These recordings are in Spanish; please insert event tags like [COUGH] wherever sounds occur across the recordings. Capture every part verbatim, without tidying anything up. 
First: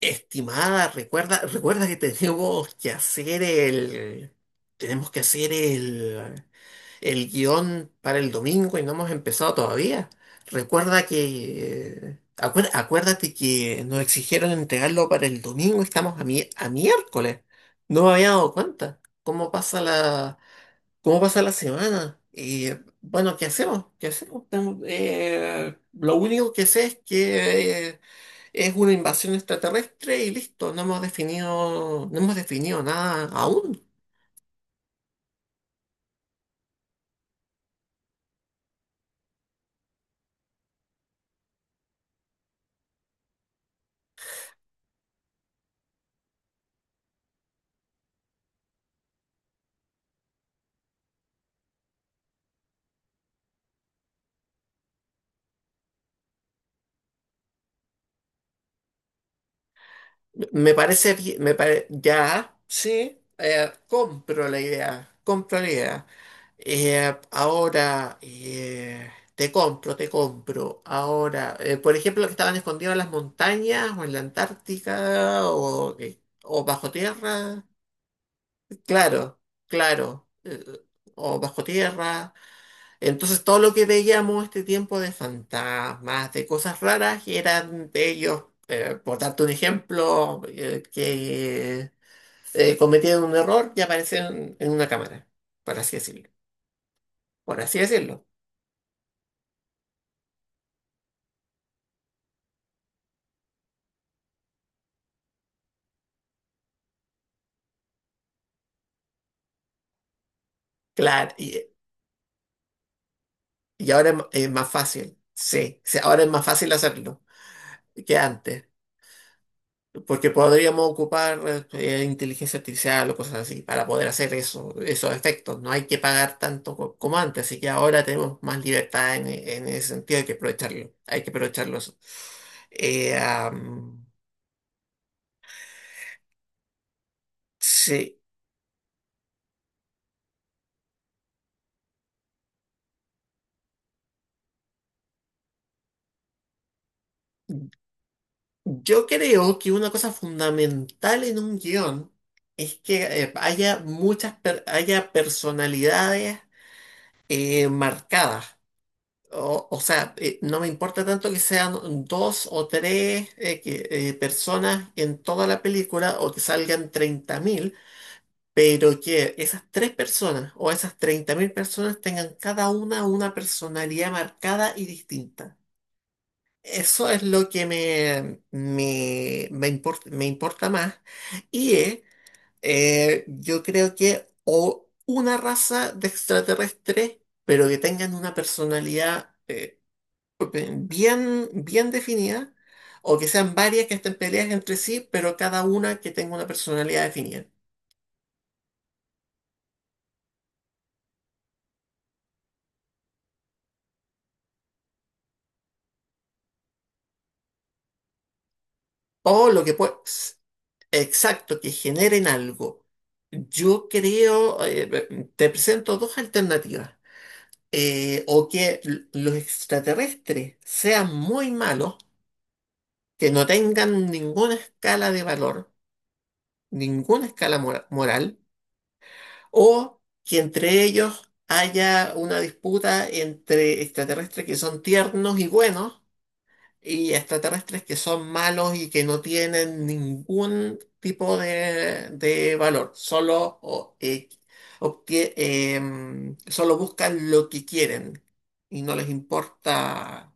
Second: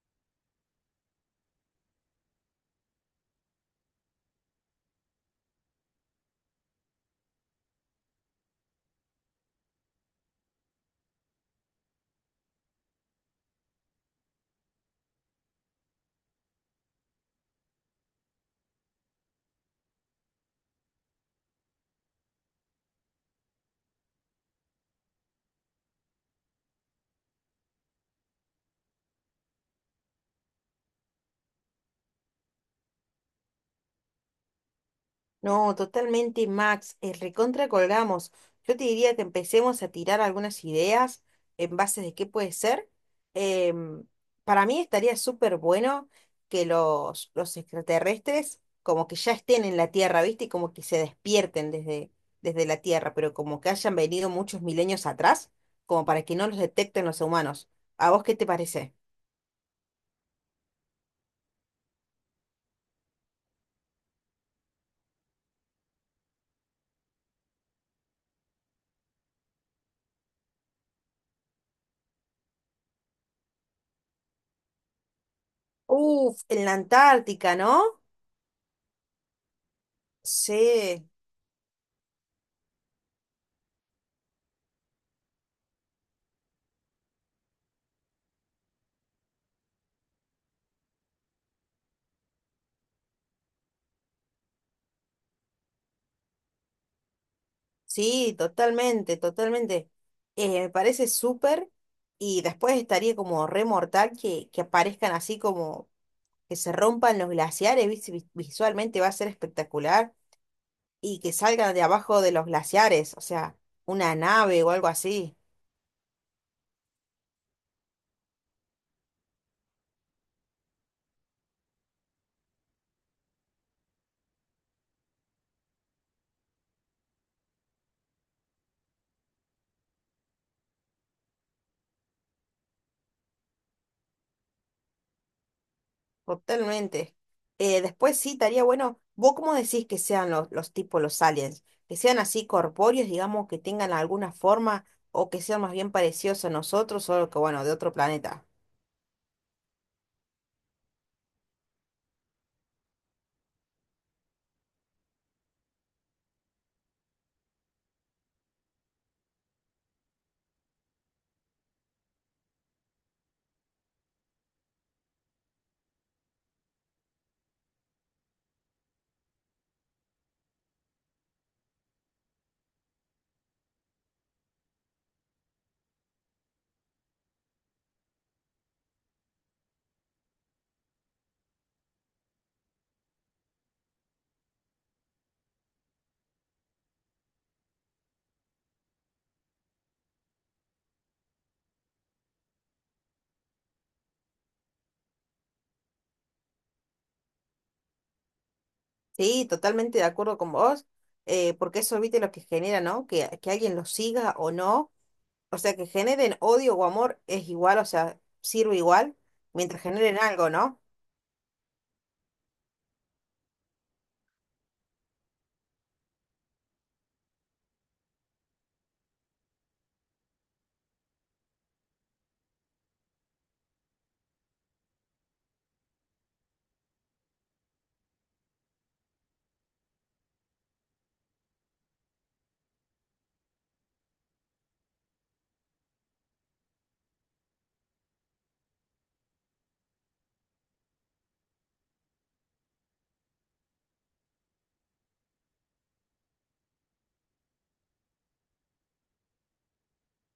Estimada, recuerda, recuerda que tenemos que hacer el, tenemos que hacer el, el guión para el domingo y no hemos empezado todavía. Recuerda que, acuer- acuérdate que nos exigieron entregarlo para el domingo y estamos a, mi- a miércoles. No me había dado cuenta. ¿Cómo pasa la, cómo pasa la semana? Y bueno, ¿qué hacemos? ¿Qué hacemos? Tengo- eh, lo único que sé es que es una invasión extraterrestre y listo, no hemos definido, no hemos definido nada aún. No, totalmente, Max. Eh, recontra colgamos. Yo te diría que empecemos a tirar algunas ideas en base de qué puede ser. Em, para mí estaría súper bueno que los, los extraterrestres como que ya estén en la Tierra, ¿viste? Y como que se despierten desde, desde la Tierra, pero como que hayan venido muchos milenios atrás, como para que no los detecten los humanos. ¿A vos qué te parece? Me parece bien, me pare- ya, sí, eh, compro la idea, compro la idea. Eh, ahora, eh, te compro, te compro. Ahora, eh, por ejemplo, que estaban escondidos en las montañas o en la Antártica o, eh, Uf, o en la bajo Antártica, tierra. ¿no? Claro, claro. eh, Sí. O bajo tierra. Entonces todo lo que veíamos este tiempo de fantasmas, de cosas raras, eran de ellos, eh, por darte un ejemplo, eh, que eh, cometieron un error y aparecieron en una cámara, por así decirlo. Por así decirlo. Sí, totalmente, totalmente. Eh, me parece súper y después estaría como re mortal que, que aparezcan así como que se rompan los glaciares, ¿viste? Vis- Visualmente va a ser espectacular y que Claro, y, salgan de abajo de los glaciares, o sea, y ahora una es, ma- es nave más o algo fácil, así, sí, sí, ahora es más fácil hacerlo que antes. Porque podríamos ocupar eh, inteligencia artificial o cosas así para poder hacer eso, esos efectos. No hay que pagar tanto co- como antes, así que ahora tenemos más libertad en, en ese sentido, hay que aprovecharlo. Hay que aprovecharlo eso. Eh, am, totalmente. Eh, después sí, sí, estaría bueno, ¿vos cómo decís que sean los, los tipos, los aliens? Que sean así corpóreos, digamos, que tengan alguna forma o que sean más bien parecidos a nosotros, solo que bueno, de otro planeta. yo creo que una cosa fundamental en un guión es que eh, haya muchas per- haya personalidades eh, marcadas. O, o sea, eh, no me importa tanto que sean dos o tres eh, que- eh, personas en toda la película o que salgan treinta mil, pero que esas tres personas o esas treinta mil personas tengan cada una una personalidad marcada y distinta. Eso es lo que me, me, me import- me importa más. Y eh, eh, yo creo que o una raza de extraterrestres, pero que tengan una personalidad. Eh, bien, bien definidas, o que sean varias que estén peleadas entre sí, pero cada una que tenga una personalidad definida. Sí, totalmente de acuerdo con vos, eh, porque eso, viste, lo que genera, ¿no? Que, que alguien lo siga o no, o sea, que generen odio o amor es igual, o sea, sirve igual, O lo que mientras puede, generen algo, ¿no? exacto, que generen algo. Yo creo, eh, te presento dos alternativas. Eh, o que l- los extraterrestres sean muy malos, que no tengan ninguna escala de valor, ninguna escala mora- moral, o que entre ellos haya una disputa entre extraterrestres que son tiernos y buenos y extraterrestres que son malos y que no tienen ningún tipo de, de valor, solo, o- eh, obtie- em, solo buscan lo que quieren y no les importa.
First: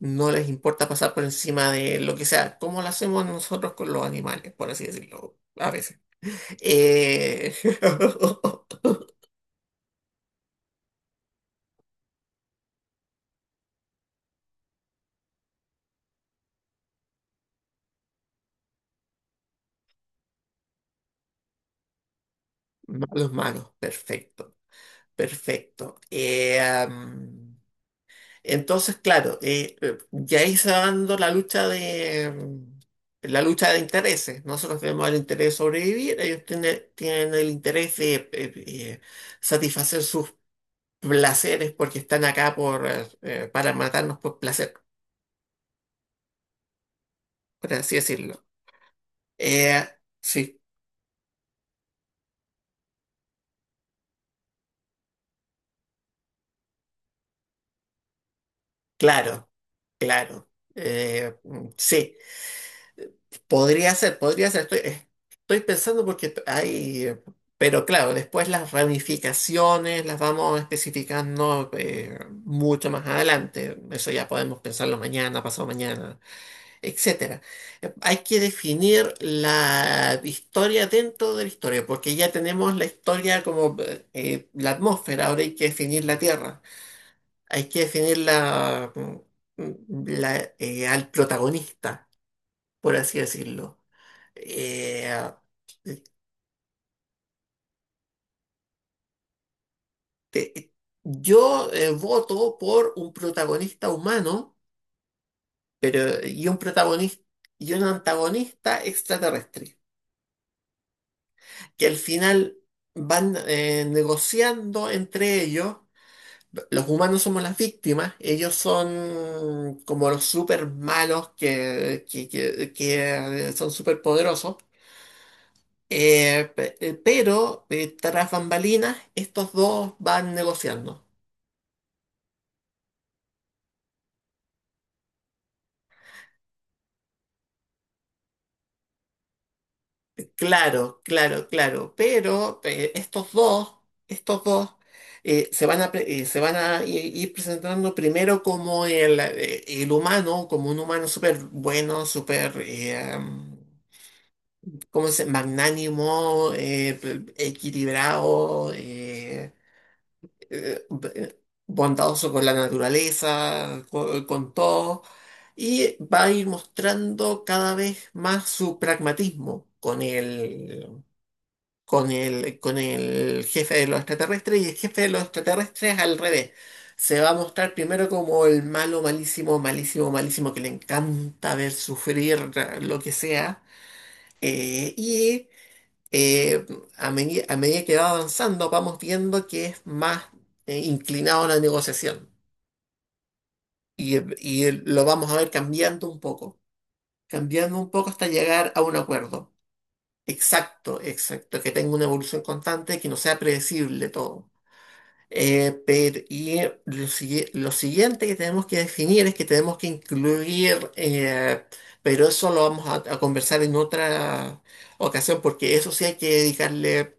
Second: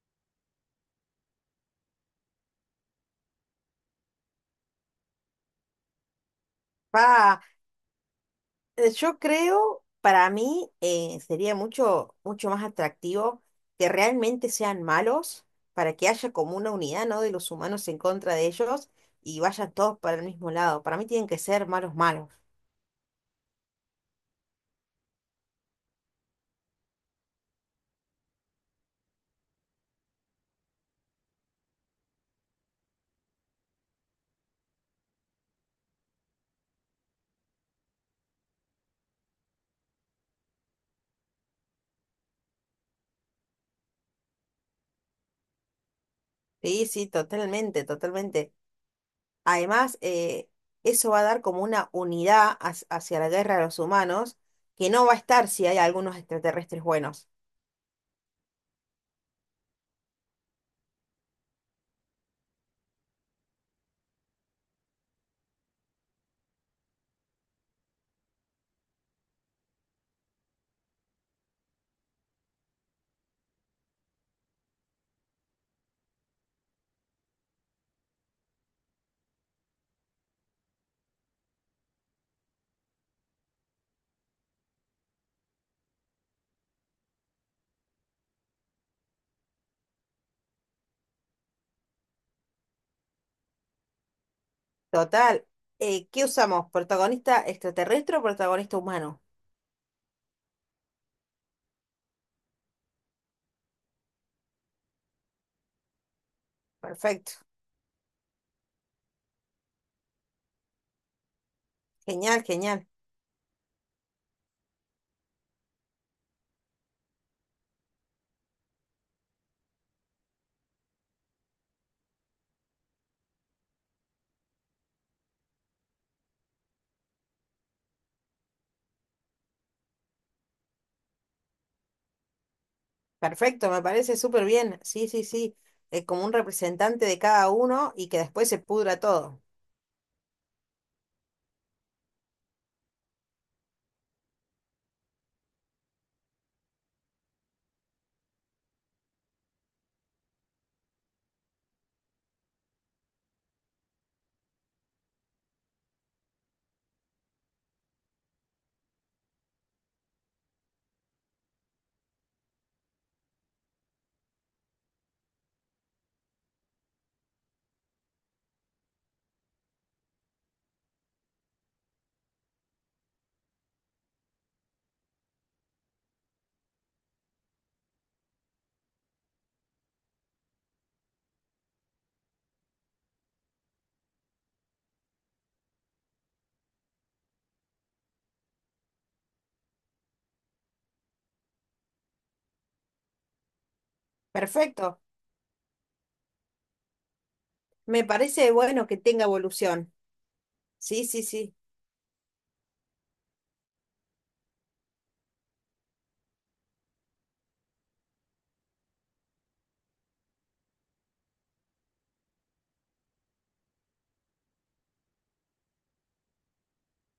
No les importa pasar por encima de lo que sea, como lo hacemos nosotros con los animales, por así decirlo, a veces. Pa, Eh, [LAUGHS] eh, yo creo, para mí, eh, sería mucho, mucho más atractivo que realmente sean malos, para que haya como una unidad, ¿no? De los humanos en contra de ellos y vayan todos para el mismo lado. Para mí tienen que ser malos malos. Malos, malos, perfecto, perfecto. Eh, am, entonces, claro, eh, eh, ya ahí se va dando la lucha de mm, la lucha de intereses. Nosotros tenemos el interés de sobrevivir, ellos tiene tienen el interés de eh, eh, satisfacer sus placeres, porque están acá por, eh, eh, para matarnos por placer, Sí, sí, por totalmente, así decirlo. totalmente. Eh, Además, eh, sí, eso va a dar como una unidad hac- hacia la guerra de los humanos, que no va a estar si hay algunos extraterrestres buenos. claro, claro. Eh, mm, sí. Podría ser, podría ser. Estoy, eh, estoy pensando porque t- hay... eh, pero claro, después las ramificaciones las vamos especificando eh, mucho más adelante. Eso ya podemos pensarlo mañana, pasado mañana, etcétera. Eh, Hay que definir la historia dentro de la historia, porque ya tenemos la historia como eh, eh, la atmósfera, ahora hay que definir la tierra. Hay que definir la, la, eh, al protagonista, por así decirlo. eh, Total, eh, ¿qué usamos? ¿Protagonista extraterrestre o protagonista humano? te- yo eh, voto por un protagonista humano, pero y un protagonista Perfecto, y un antagonista extraterrestre, que al genial, final genial. van eh, negociando entre ellos. Los humanos somos las víctimas, ellos son como los super malos que, que, que- que, eh, son super poderosos. Eh, pe- eh, pero eh, tras bambalinas, estos dos van negociando. Perfecto, me parece súper bien. Sí, sí, sí. Eh, como un representante de cada uno y que después se pudra todo. Claro, claro, claro, pero eh, estos dos, estos dos eh, se van a, pre- eh, se van a i- ir presentando primero como el, eh, el humano, como un humano súper bueno, súper, eh, ¿cómo se magnánimo, eh, equilibrado, eh, eh, b- bondadoso con la naturaleza, co- con todo, y va a ir mostrando cada vez más su pragmatismo con él con el, con el jefe de los extraterrestres, y el jefe de los extraterrestres al revés. Se va a mostrar primero como el malo, malísimo, malísimo, malísimo, que le encanta ver sufrir eh, lo que sea. Eh, y eh, a, medi- a medida que va avanzando, vamos viendo que es más eh, inclinado a la negociación. Y, y Perfecto, lo vamos a ver cambiando un poco, cambiando un me poco hasta parece llegar a bueno un que tenga acuerdo. evolución. Exacto, Sí, sí, sí. exacto, que tenga una evolución constante, que no sea predecible todo. Eh, pero, y eh, lo, sigui- lo siguiente que tenemos que definir es que tenemos que incluir, eh, pero eso lo vamos a, a conversar en otra ocasión, porque eso sí hay que dedicarle,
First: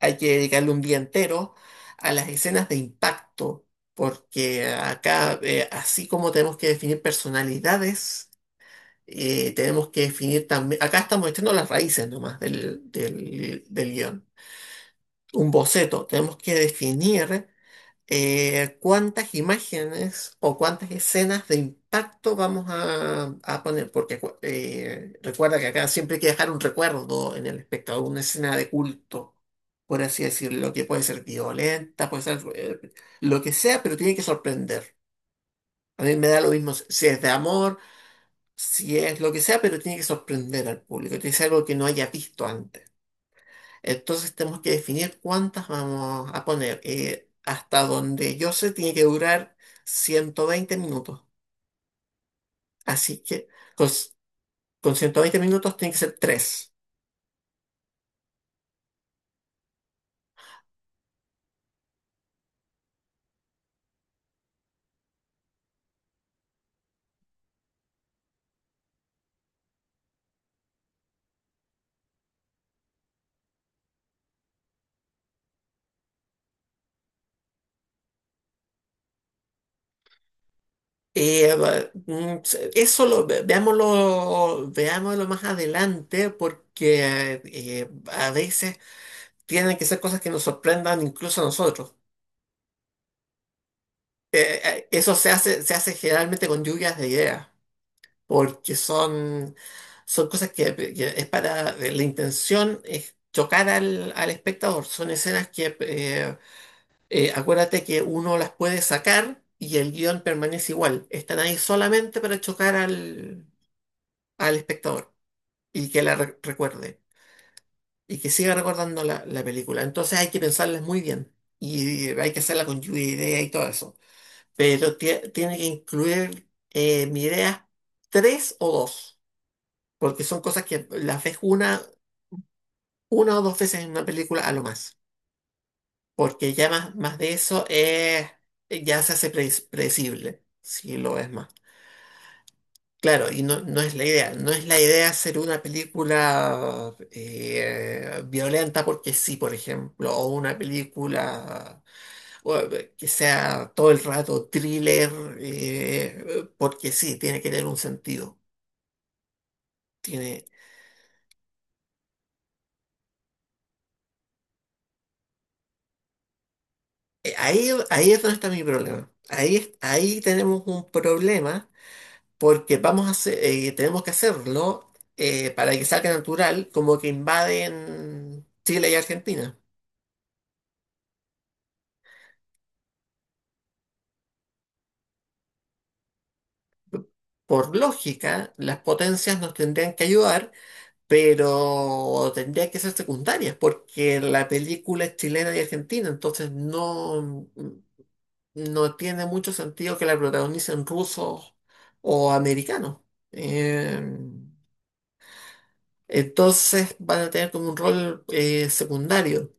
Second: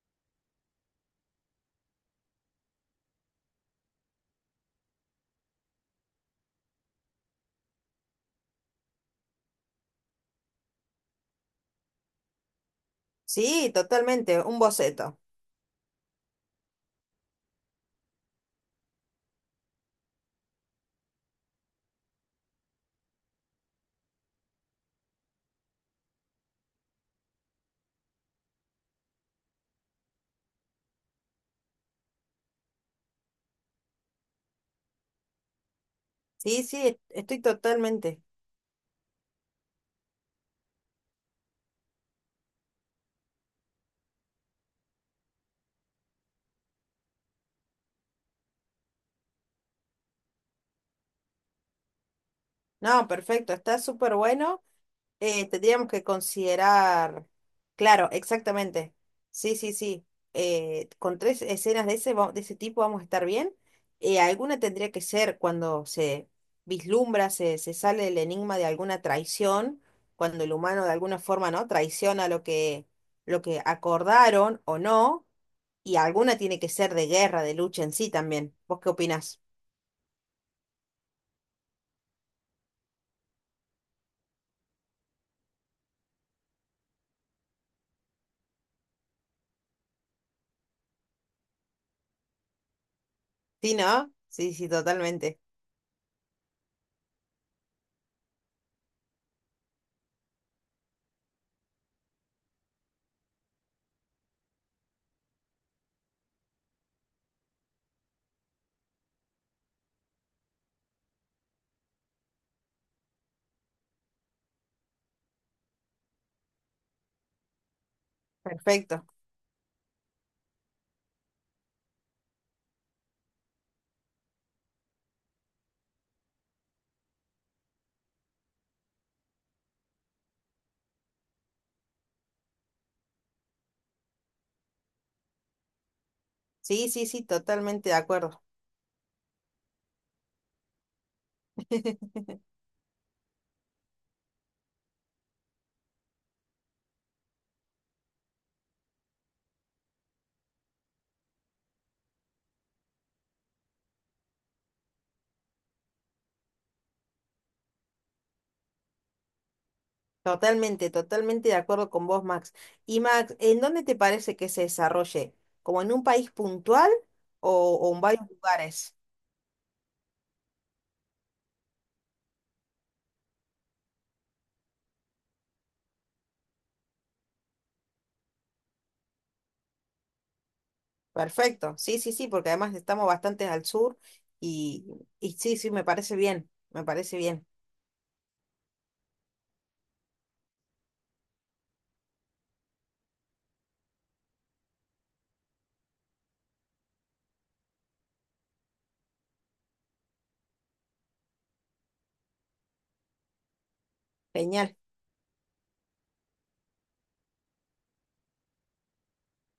hay que dedicarle un día entero a las escenas de impacto, porque acá, eh, así como tenemos que definir personalidades, eh, tenemos que definir también, acá estamos echando las raíces nomás del, del, Sí, del guión. totalmente, un boceto. Un boceto, tenemos que definir eh, cuántas imágenes o cuántas escenas de impacto vamos a, a poner, porque acu- eh, recuerda que acá siempre hay que dejar un recuerdo en el espectador, una escena de culto, por así decirlo, que puede ser violenta, puede ser eh, lo que sea, pero tiene que sorprender. A mí me da lo Sí, mismo si sí, si es de estoy amor, totalmente. si es lo que sea, pero tiene que sorprender al público, tiene que ser algo que no haya visto antes. Entonces tenemos que definir cuántas vamos a poner. Eh, hasta donde yo sé, tiene que durar ciento veinte minutos. No, Así que perfecto, está con, súper bueno. con ciento veinte Eh, minutos tendríamos tiene que que ser tres. considerar, claro, exactamente. Sí, sí, sí. Eh, con tres escenas de ese, va- de ese tipo vamos a estar bien. Eh, alguna tendría que ser cuando se vislumbra, se, se sale el enigma de alguna traición, cuando el humano de alguna forma, ¿no? Traiciona lo que, lo que acordaron o no, y alguna tiene que ser de guerra, de lucha en sí también. ¿Vos qué opinás? Eh, va- mm, se- eso lo ve- veámoslo, veámoslo más adelante, porque eh, a veces tienen que ser cosas que nos sorprendan incluso a nosotros. Sí, ¿no? Sí, Eh, sí, eh, eso se totalmente. Hace, se hace generalmente con lluvias de ideas, porque son, son cosas que, que es para, la intención es chocar al, al espectador, son escenas que, eh, eh, acuérdate que uno las puede sacar y el guión permanece igual, están ahí solamente para chocar al, al espectador y que la re- recuerde y que siga recordando Perfecto. la, la película. Entonces hay que pensarlas muy bien y hay que hacerla con lluvia de ideas y todo eso, pero tie- tiene que incluir, eh, mi idea, tres o dos. Porque son cosas que las ves una, una o dos veces en una película a lo más, porque ya Sí, más, sí, más sí, de eso totalmente de es, acuerdo. ya se hace pre- predecible, si lo ves más. Claro, y no, no es la idea, no es la idea hacer una película eh, violenta porque sí, por ejemplo, o una película, bueno, que sea todo el rato thriller, eh, porque sí, tiene que tener un sentido. Tiene... Totalmente, totalmente de acuerdo con vos, Max. Y Max, ¿en dónde te parece que se desarrolle? ¿Como en un país puntual Eh, o, Ahí, o en ahí es varios donde está mi lugares? problema. Ahí, es- ahí tenemos un problema porque vamos a hacer, eh, tenemos que hacerlo eh, para que salga natural, como que invaden Chile y Argentina. Perfecto. Sí, sí, sí, porque además estamos bastante al sur y, y sí, sí, me parece bien, me parece bien. Por lógica, las potencias nos tendrían que ayudar, pero tendrían que ser secundarias, porque la película es chilena y argentina, entonces no, mm, no tiene mucho sentido que la protagonicen rusos o americanos. Em, Genial. Entonces van a tener como un rol eh, secundario.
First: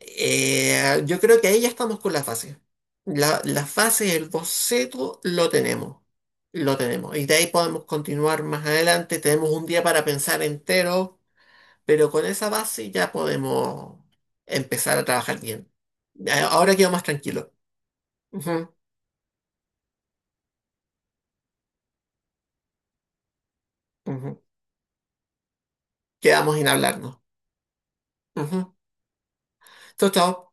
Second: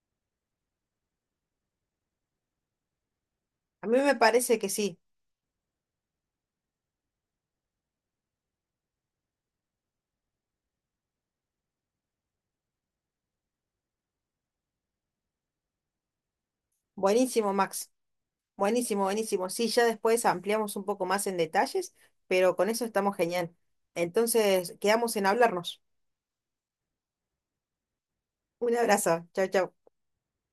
Eh, yo creo que ahí ya estamos con la fase. La, la A mí me fase, el parece que sí. boceto, lo tenemos. Lo tenemos. Y de ahí podemos continuar más adelante. Tenemos un día para pensar entero, pero con esa base ya podemos empezar a trabajar bien. A- Ahora quedo más tranquilo. Buenísimo, Max. Buenísimo, buenísimo. Sí, ya después ampliamos un poco más en detalles, pero con eso estamos genial. Ujú, ujú. Entonces, quedamos en hablarnos. Quedamos en hablarnos. Ujú. Un abrazo. Chao, chao. Chau, chau.